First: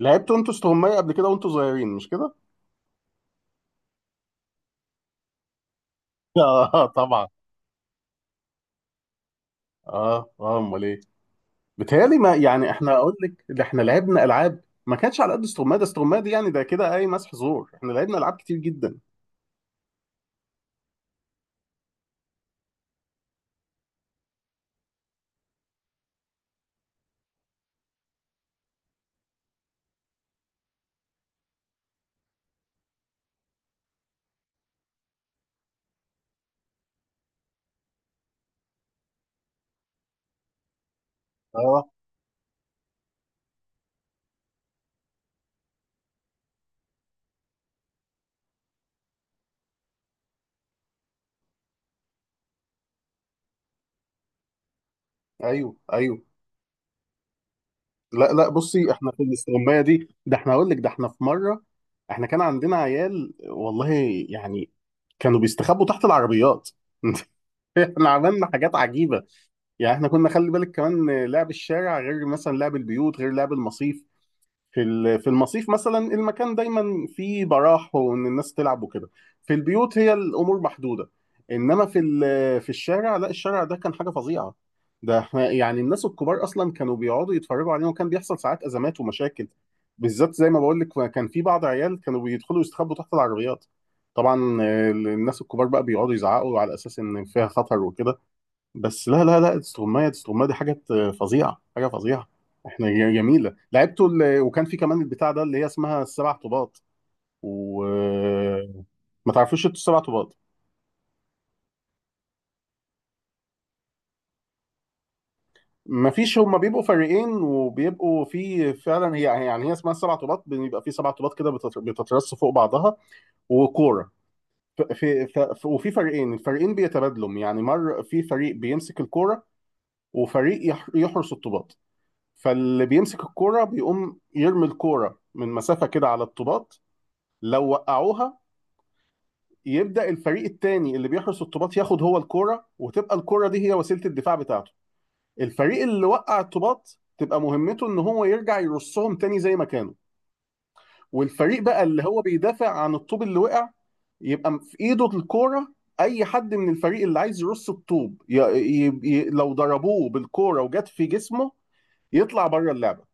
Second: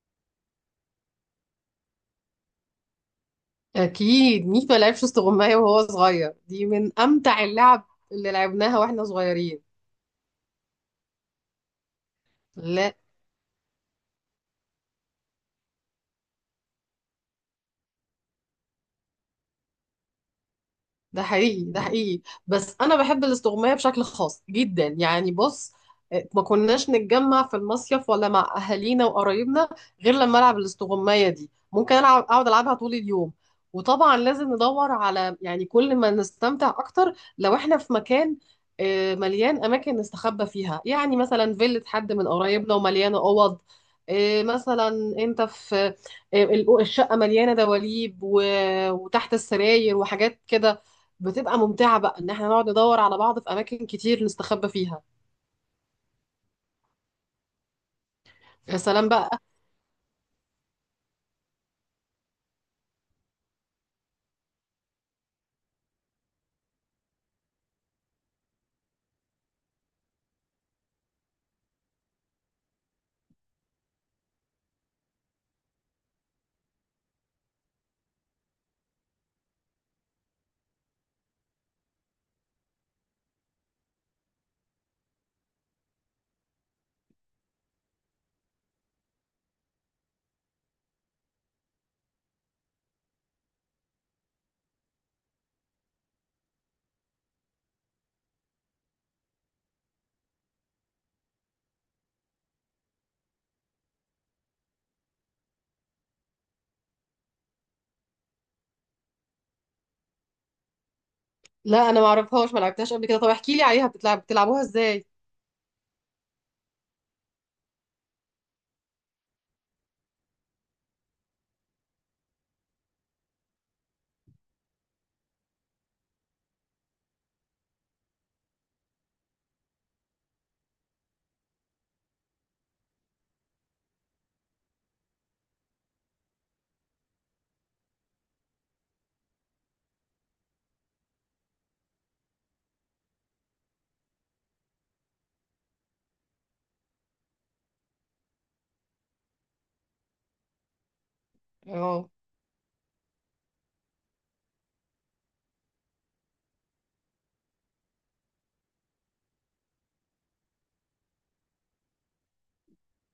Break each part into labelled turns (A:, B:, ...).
A: لعبتوا انتوا استغماية قبل كده وانتوا صغيرين مش كده؟
B: اكيد ميكو لعبش استغماية وهو صغير، دي
A: اه
B: من
A: طبعا.
B: امتع اللعب اللي لعبناها واحنا صغيرين.
A: اه اه امال ايه؟ بيتهيألي ما يعني
B: لا،
A: احنا اقول لك ده احنا لعبنا العاب ما كانتش على قد استغماية، ده استغماية دي يعني ده كده اي مسح زور، احنا لعبنا العاب كتير جدا.
B: ده حقيقي ده حقيقي. بس انا بحب الاستغماية بشكل خاص جدا، يعني بص. ما كناش نتجمع في المصيف ولا مع اهالينا وقرايبنا غير لما العب الاستغماية دي، ممكن العب اقعد العبها طول اليوم. وطبعا لازم ندور على، يعني كل ما نستمتع اكتر لو احنا في مكان مليان اماكن نستخبى فيها، يعني مثلا فيلة
A: اه
B: حد من قرايبنا ومليانة اوض. مثلا انت في آه، الشقة مليانة دواليب و- وتحت السراير وحاجات كده، بتبقى ممتعة بقى ان احنا نقعد ندور على بعض في اماكن كتير نستخبى فيها.
A: ايوه ايوه. لا لا
B: يا
A: بصي،
B: سلام
A: احنا في
B: بقى.
A: الاستغماية دي ده احنا اقول لك ده احنا في مرة احنا كان عندنا عيال والله، يعني كانوا بيستخبوا تحت العربيات. احنا عملنا حاجات عجيبة، يعني احنا كنا خلي بالك كمان لعب الشارع غير مثلا لعب البيوت غير لعب المصيف. في المصيف مثلا المكان دايما فيه براح وان الناس تلعب وكده. في البيوت هي الامور محدوده، انما في الشارع لا، الشارع ده كان حاجه فظيعه. يعني الناس الكبار اصلا كانوا بيقعدوا يتفرجوا علينا، وكان بيحصل ساعات ازمات ومشاكل، بالذات زي ما بقول لك كان في بعض عيال كانوا بيدخلوا يستخبوا تحت العربيات. طبعا الناس الكبار بقى بيقعدوا يزعقوا على اساس ان فيها خطر وكده. بس لا لا لا، استغماية استغماية دي حاجة فظيعة، حاجة فظيعة. احنا جميلة لعبته. وكان في كمان البتاع ده اللي هي اسمها السبع طوبات، و ما تعرفوش انتوا السبع طوبات؟
B: لا، انا ما اعرفهاش، ما لعبتهاش قبل كده. طب احكي لي عليها، بتلعبوها ازاي؟
A: ما فيش، هما بيبقوا فريقين، وبيبقوا في فعلا هي يعني هي اسمها السبع طوبات، بيبقى في سبع طوبات كده بتترص فوق بعضها، وكورة. ف- في ف- ف- وفي فريقين، الفريقين بيتبادلوا، يعني مر في فريق بيمسك الكورة وفريق يحرس الطوبات. فاللي بيمسك الكوره بيقوم يرمي الكوره من مسافه كده على الطوبات. لو وقعوها يبدا الفريق التاني اللي بيحرس الطوبات ياخد هو الكوره، وتبقى الكوره دي هي وسيله الدفاع بتاعته. الفريق اللي وقع الطوبات تبقى مهمته ان هو يرجع يرصهم تاني زي ما كانوا، والفريق بقى اللي
B: اه،
A: هو بيدافع عن الطوب اللي وقع يبقى في ايده الكوره. اي حد من الفريق اللي عايز يرص الطوب لو ضربوه بالكوره وجت في جسمه يطلع بره اللعبه.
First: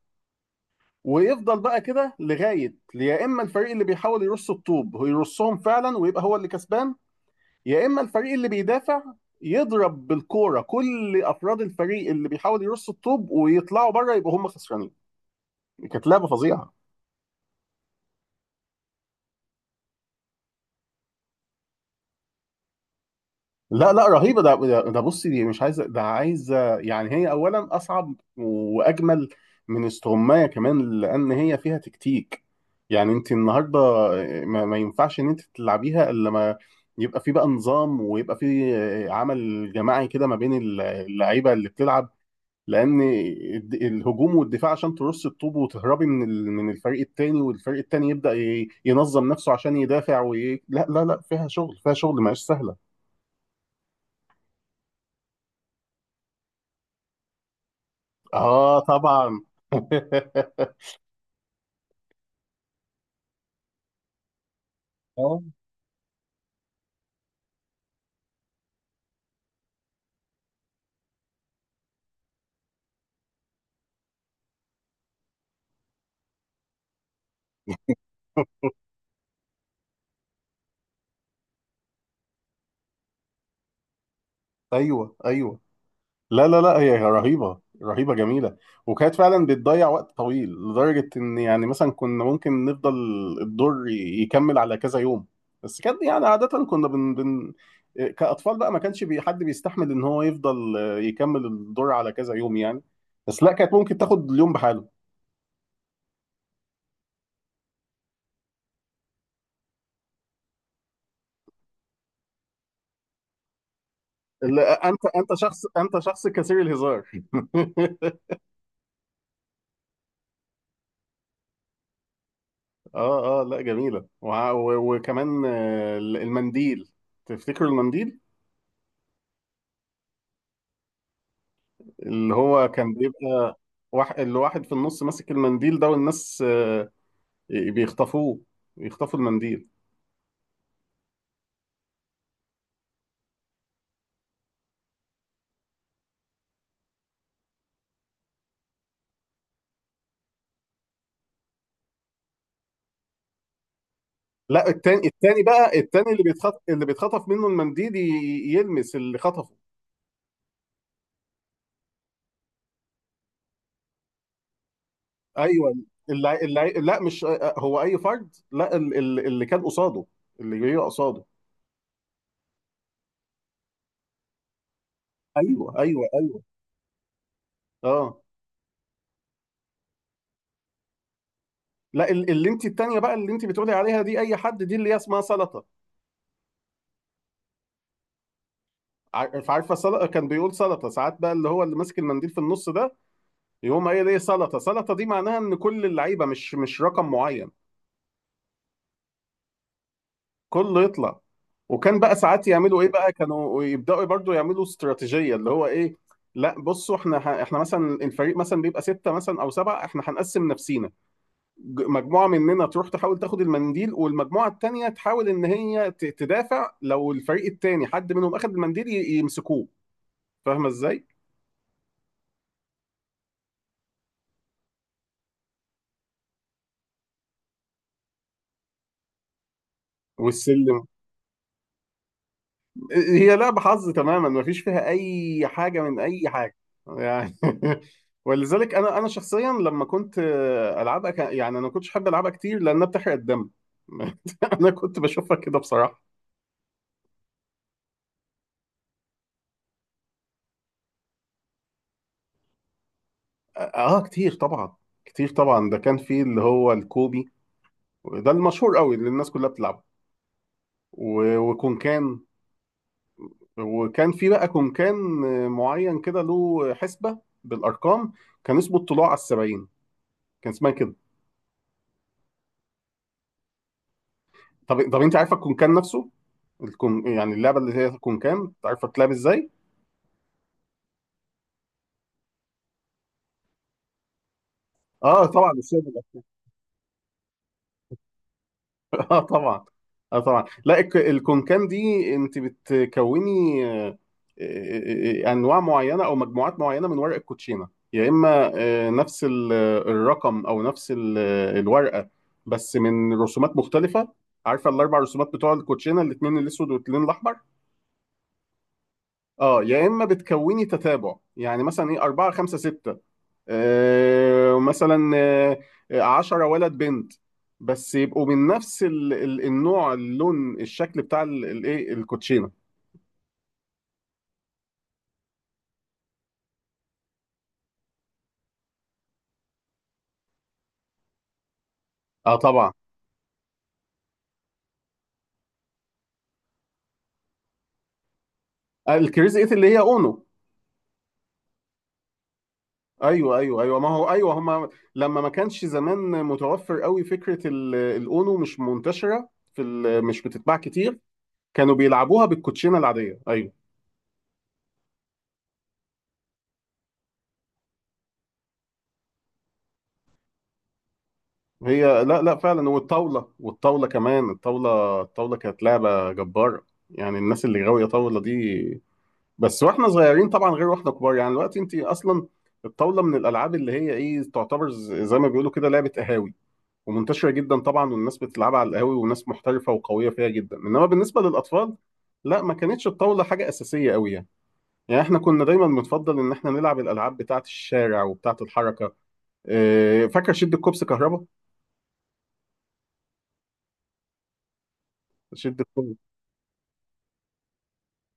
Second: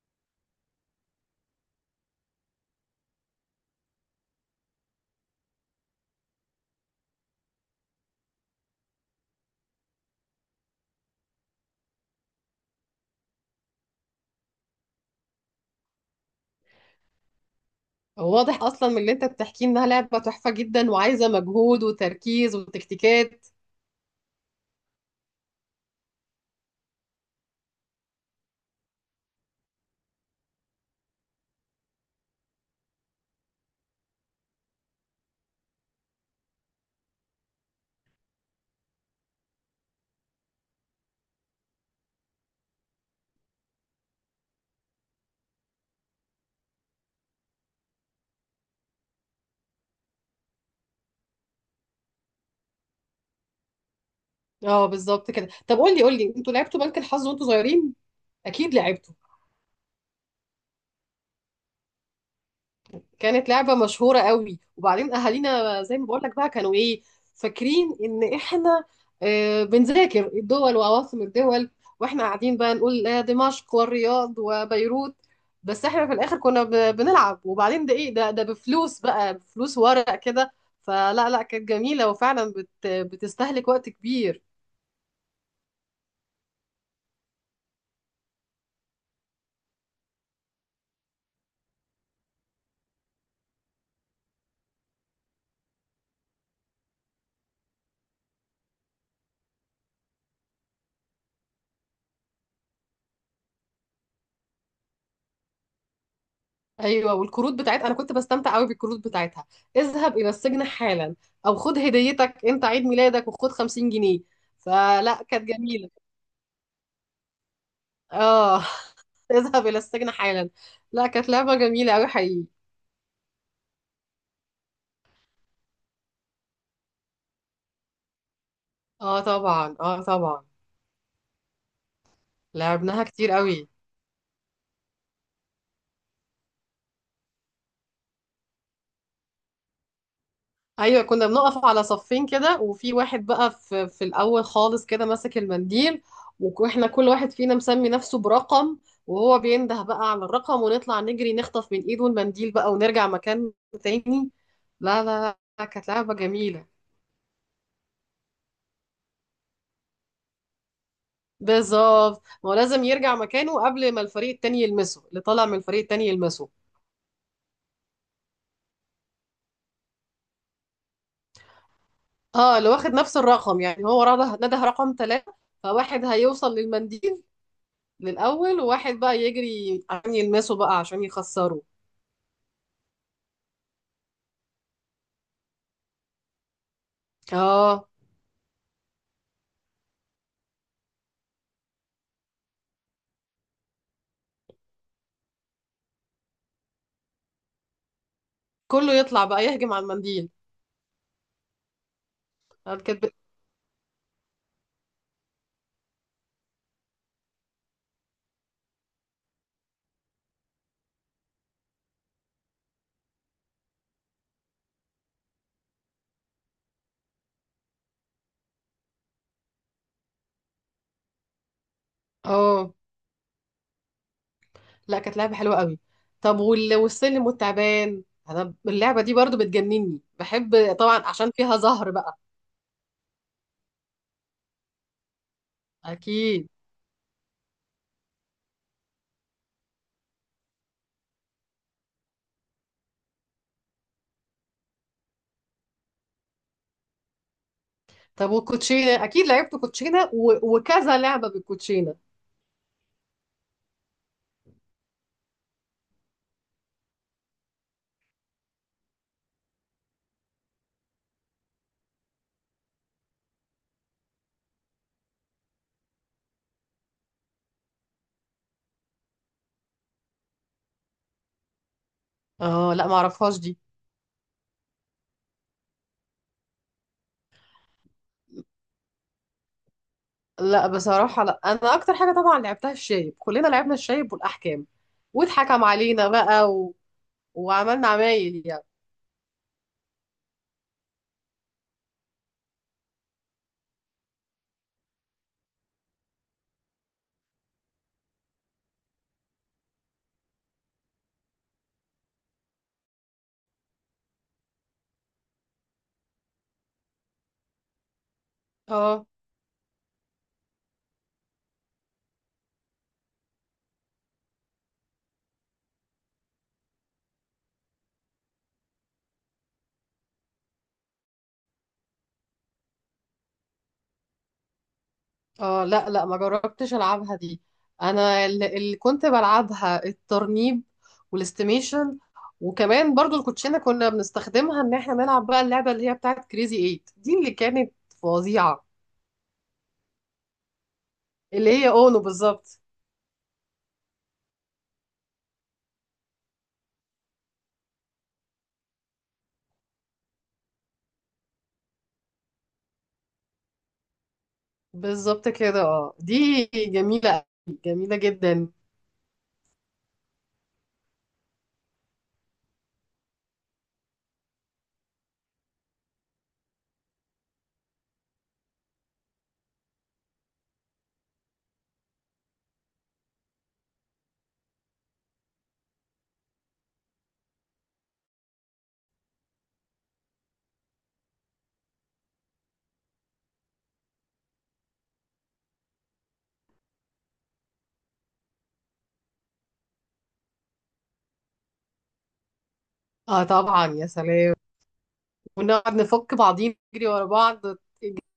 A: ويفضل بقى كده لغايه يا اما الفريق اللي بيحاول يرص الطوب هو يرصهم فعلا ويبقى هو اللي كسبان، يا اما الفريق اللي بيدافع يضرب بالكوره كل افراد الفريق اللي بيحاول يرص الطوب ويطلعوا بره يبقوا هم خسرانين. كانت لعبه فظيعه.
B: واضح اصلا من اللي انت بتحكيه انها لعبة تحفة جدا وعايزة مجهود وتركيز وتكتيكات.
A: لا لا رهيبة، ده ده ده بصي دي مش عايزة، ده عايزة يعني، هي أولا أصعب وأجمل من استغماية كمان، لأن هي فيها تكتيك. يعني أنت النهاردة ما ينفعش إن أنت تلعبيها إلا ما يبقى في بقى نظام، ويبقى في عمل جماعي كده ما بين اللعيبة اللي بتلعب. لأن الهجوم والدفاع عشان ترص الطوب وتهربي من الفريق التاني، والفريق التاني يبدأ ينظم نفسه عشان يدافع لا لا لا، فيها شغل، فيها شغل، ما هيش سهلة.
B: اه بالظبط كده. طب قول لي قول لي، انتوا لعبتوا بنك الحظ وانتوا صغيرين؟ اكيد
A: اه
B: لعبتوا،
A: طبعا.
B: كانت لعبة مشهورة قوي. وبعدين
A: اه
B: أهالينا زي ما بقولك بقى كانوا إيه، فاكرين إن إحنا بنذاكر الدول وعواصم الدول، وإحنا قاعدين بقى نقول دمشق والرياض وبيروت. بس إحنا في الآخر كنا بنلعب، وبعدين ده إيه، ده بفلوس بقى، بفلوس ورق كده. فلا لا، كانت جميلة وفعلا بتستهلك وقت كبير.
A: ايوه ايوه. لا لا لا هي رهيبه، رهيبه، جميله. وكانت فعلا بتضيع وقت طويل لدرجه ان يعني مثلا كنا ممكن نفضل الدور يكمل على كذا يوم. بس كانت يعني عاده كنا بن, بن كاطفال بقى ما كانش بي حد بيستحمل ان هو يفضل يكمل الدور على كذا يوم يعني. بس لا، كانت ممكن تاخد اليوم بحاله.
B: ايوه، والكروت بتاعتها انا كنت بستمتع قوي بالكروت بتاعتها، اذهب الى السجن حالا، او خد هديتك انت عيد ميلادك وخد 50 جنيه.
A: لا، انت
B: فلا،
A: انت
B: كانت
A: شخص،
B: جميله.
A: انت شخص كثير الهزار.
B: اه. اذهب الى السجن حالا. لا، كانت لعبه جميله قوي حقيقي.
A: اه اه لا جميلة وع- و- وكمان المنديل. تفتكروا المنديل
B: اه طبعا، اه طبعا،
A: اللي هو كان
B: لعبناها كتير
A: بيبقى
B: قوي.
A: واحد، اللي واحد في النص ماسك المنديل ده والناس بيخطفوه، بيخطفوا المنديل.
B: ايوه، كنا بنقف على صفين كده، وفي واحد بقى في الاول خالص كده ماسك المنديل، واحنا كل واحد فينا مسمي نفسه برقم، وهو بينده بقى على الرقم، ونطلع نجري نخطف من ايده المنديل بقى ونرجع مكان تاني.
A: لا،
B: لا،
A: التاني،
B: لا،
A: التاني
B: لا،
A: بقى،
B: كانت
A: التاني
B: لعبة
A: اللي بيتخطف،
B: جميلة.
A: اللي بيتخطف منه المنديل يلمس اللي خطفه.
B: بالظبط، ما هو لازم يرجع مكانه قبل ما الفريق التاني يلمسه، اللي طالع من
A: ايوه
B: الفريق التاني
A: اللي
B: يلمسه.
A: اللي لا مش هو اي فرد، لا اللي كان قصاده، اللي جاي قصاده.
B: اه، اللي واخد نفس الرقم، يعني هو رده نده رقم ثلاثة،
A: ايوه ايوه
B: فواحد
A: ايوه
B: هيوصل للمنديل
A: اه.
B: للأول، وواحد بقى يجري عشان يلمسه بقى عشان يخسره.
A: لا اللي انت التانية بقى اللي انت بتقولي عليها دي اي حد، دي اللي هي اسمها سلطة.
B: اه،
A: عارفة سلطة؟ كان بيقول سلطة ساعات بقى، اللي هو اللي ماسك المنديل في النص ده يقوم قايل ايه سلطة. سلطة دي معناها ان كل اللعيبة مش مش رقم معين،
B: كله يطلع بقى يهجم على المنديل.
A: كله يطلع. وكان بقى ساعات
B: آه،
A: يعملوا ايه
B: كانت ب-
A: بقى، كانوا يبداوا برضو يعملوا استراتيجيه اللي هو ايه، لا بصوا احنا احنا مثلا الفريق مثلا بيبقى سته مثلا او سبعه، احنا هنقسم نفسينا، مجموعه مننا تروح تحاول تاخد المنديل، والمجموعه التانيه تحاول ان هي تدافع لو الفريق التاني حد منهم اخد المنديل يمسكوه. فاهمه ازاي؟
B: اه، لا، كانت لعبة حلوة قوي. طب وال- والسلم والتعبان، انا اللعبة دي برضو بتجنني، بحب
A: والسلم،
B: طبعا عشان فيها زهر بقى.
A: هي لعبه حظ تماما، مفيش فيها اي حاجه من اي
B: اكيد.
A: حاجه يعني. ولذلك انا شخصيا لما كنت العبها يعني انا ما كنتش احب العبها كتير لانها بتحرق الدم. انا كنت بشوفها كده بصراحه.
B: طب والكوتشينة، اكيد لعبت كوتشينة و... وكذا لعبة بالكوتشينة.
A: اه كتير طبعا، كتير طبعا، ده كان في اللي هو الكوبي، وده المشهور قوي اللي الناس كلها بتلعبه، و- وكونكان. وكان في بقى كونكان معين كده له حسبة بالأرقام، كان اسمه الطلوع على السبعين، كان اسمها كده.
B: اه، لا، معرفهاش دي.
A: طب طب أنت عارفة الكونكان نفسه؟ الكون يعني اللعبة اللي هي الكونكان عارفة تلعب إزاي؟
B: لا بصراحة لا، انا اكتر حاجة طبعا لعبتها الشايب، كلنا لعبنا الشايب والاحكام،
A: آه طبعا.
B: واتحكم علينا بقى و... وعملنا عمايل يعني.
A: اه طبعا، اه طبعا. لا الكونكام دي انت بتكوني انواع معينه او مجموعات معينه من ورق الكوتشينه، يا اما نفس الرقم او نفس الورقه بس من رسومات مختلفه. عارفه الاربع رسومات بتوع الكوتشينه، الاثنين الاسود والاثنين الاحمر.
B: اه،
A: اه، يا اما بتكوني تتابع يعني مثلا ايه 4 5 6، مثلا 10 ولد بنت، بس يبقوا من نفس النوع، اللون، الشكل بتاع الايه الكوتشينه.
B: اه، لا، لا، ما جربتش العبها دي. انا اللي كنت بلعبها الترنيب والاستيميشن،
A: اه طبعا.
B: وكمان برضو الكوتشينه كنا بنستخدمها ان احنا نلعب بقى اللعبه اللي هي بتاعت كريزي ايت دي اللي كانت فظيعه،
A: الكريزي ايت اللي هي اونو.
B: اللي هي اونو بالظبط.
A: ايوه ايوه ايوه، ما هو ايوه هما لما ما كانش زمان متوفر قوي فكره الاونو، مش منتشره مش بتتباع كتير، كانوا بيلعبوها بالكوتشينه العاديه ايوه.
B: بالظبط كده، اه دي جميله أوي، جميله جدا.
A: هي لا لا فعلا، والطاوله، والطاوله كمان، الطاوله، الطاوله كانت لعبه جباره، يعني الناس اللي غاويه طاوله دي. بس واحنا صغيرين طبعا، غير واحنا كبار، يعني دلوقتي انت اصلا الطاوله من الالعاب اللي هي ايه تعتبر زي ما بيقولوا كده لعبه قهاوي، ومنتشره جدا طبعا، والناس بتلعبها على القهاوي، وناس محترفه وقويه فيها جدا، انما بالنسبه للاطفال لا، ما كانتش الطاوله حاجه اساسيه قوي يعني. يعني احنا كنا دايما بنفضل ان احنا نلعب الالعاب بتاعه الشارع وبتاعه الحركه. اه، فاكر شد الكوبس كهربا؟
B: اه طبعا، يا سلام،
A: شد
B: ونقعد
A: الكوبس.
B: نفك بعضين نجري ورا بعض،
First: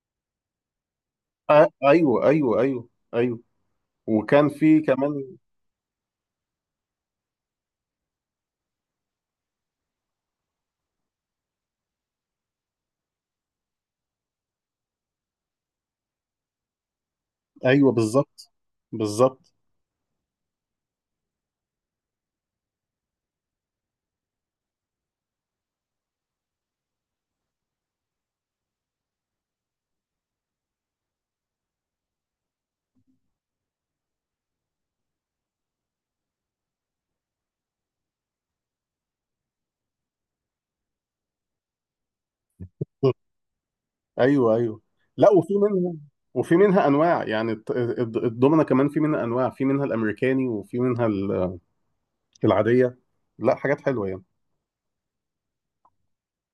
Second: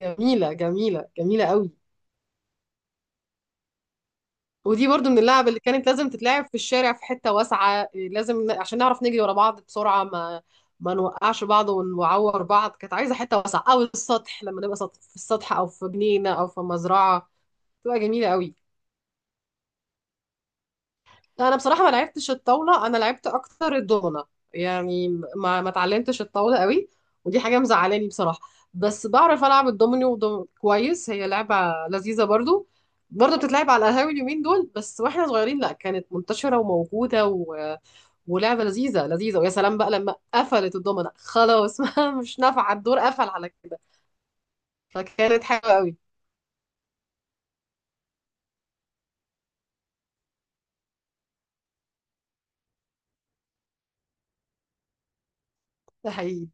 B: جميله جميله جميله
A: آه
B: قوي.
A: ايوه ايوه ايوه ايوه. وكان في
B: ودي برضو من
A: كمان
B: اللعب اللي كانت لازم تتلعب في الشارع، في حتة واسعة، عشان نعرف نجري ورا بعض بسرعة، ما نوقعش بعض ونعور بعض. كانت عايزة حتة واسعة أو السطح، لما نبقى في السطح أو في جنينة أو في مزرعة،
A: ايوه
B: تبقى جميلة
A: بالظبط،
B: قوي.
A: بالظبط.
B: انا بصراحه ما لعبتش الطاوله، انا لعبت اكتر الدومنه، يعني ما اتعلمتش الطاوله قوي، ودي حاجه مزعلاني بصراحه. بس بعرف العب الدومينو كويس، هي لعبه لذيذه برضو، برضو بتتلعب على القهاوي اليومين دول، بس واحنا صغيرين لا كانت منتشره وموجوده ولعبه لذيذه لذيذه، ويا سلام بقى لما قفلت الدومنه خلاص. مش نافعه، الدور قفل على كده،
A: ايوه ايوه. لا
B: فكانت
A: وفي
B: حلوه
A: منها،
B: قوي.
A: وفي منها انواع يعني الضمنه، كمان في منها انواع، في منها الامريكاني وفي منها العاديه. لا حاجات حلوه يعني.
B: ده حقيقي.